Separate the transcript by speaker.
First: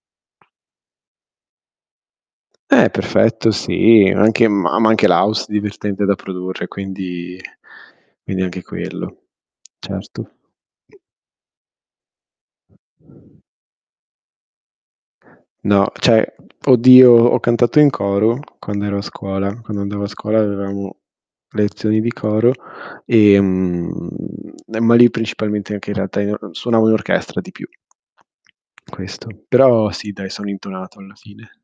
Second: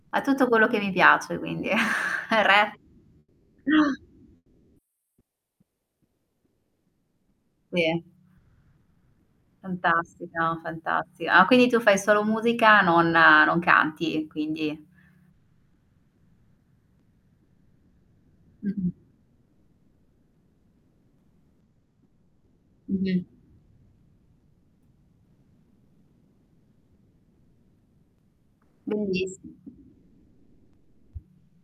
Speaker 1: Ha tutto quello che mi piace quindi. È re
Speaker 2: Eh, perfetto sì, anche ma ma anche l'house divertente da produrre quindi
Speaker 1: Sì.
Speaker 2: quindi anche quello. Certo.
Speaker 1: Fantastica, fantasti ah, quindi tu fai solo musica, nonna non canti, quindi
Speaker 2: No, cioè oddio ho cantato in coro quando
Speaker 1: Mh-mh.
Speaker 2: ero a scuola. Quando andavo a scuola avevamo lezioni di coro,
Speaker 1: Mh-mh.
Speaker 2: ehm, eh, ma lì principalmente anche, in realtà, io suonavo in orchestra di più. Questo.
Speaker 1: Belliss
Speaker 2: Però sì dai son intonato alla fine.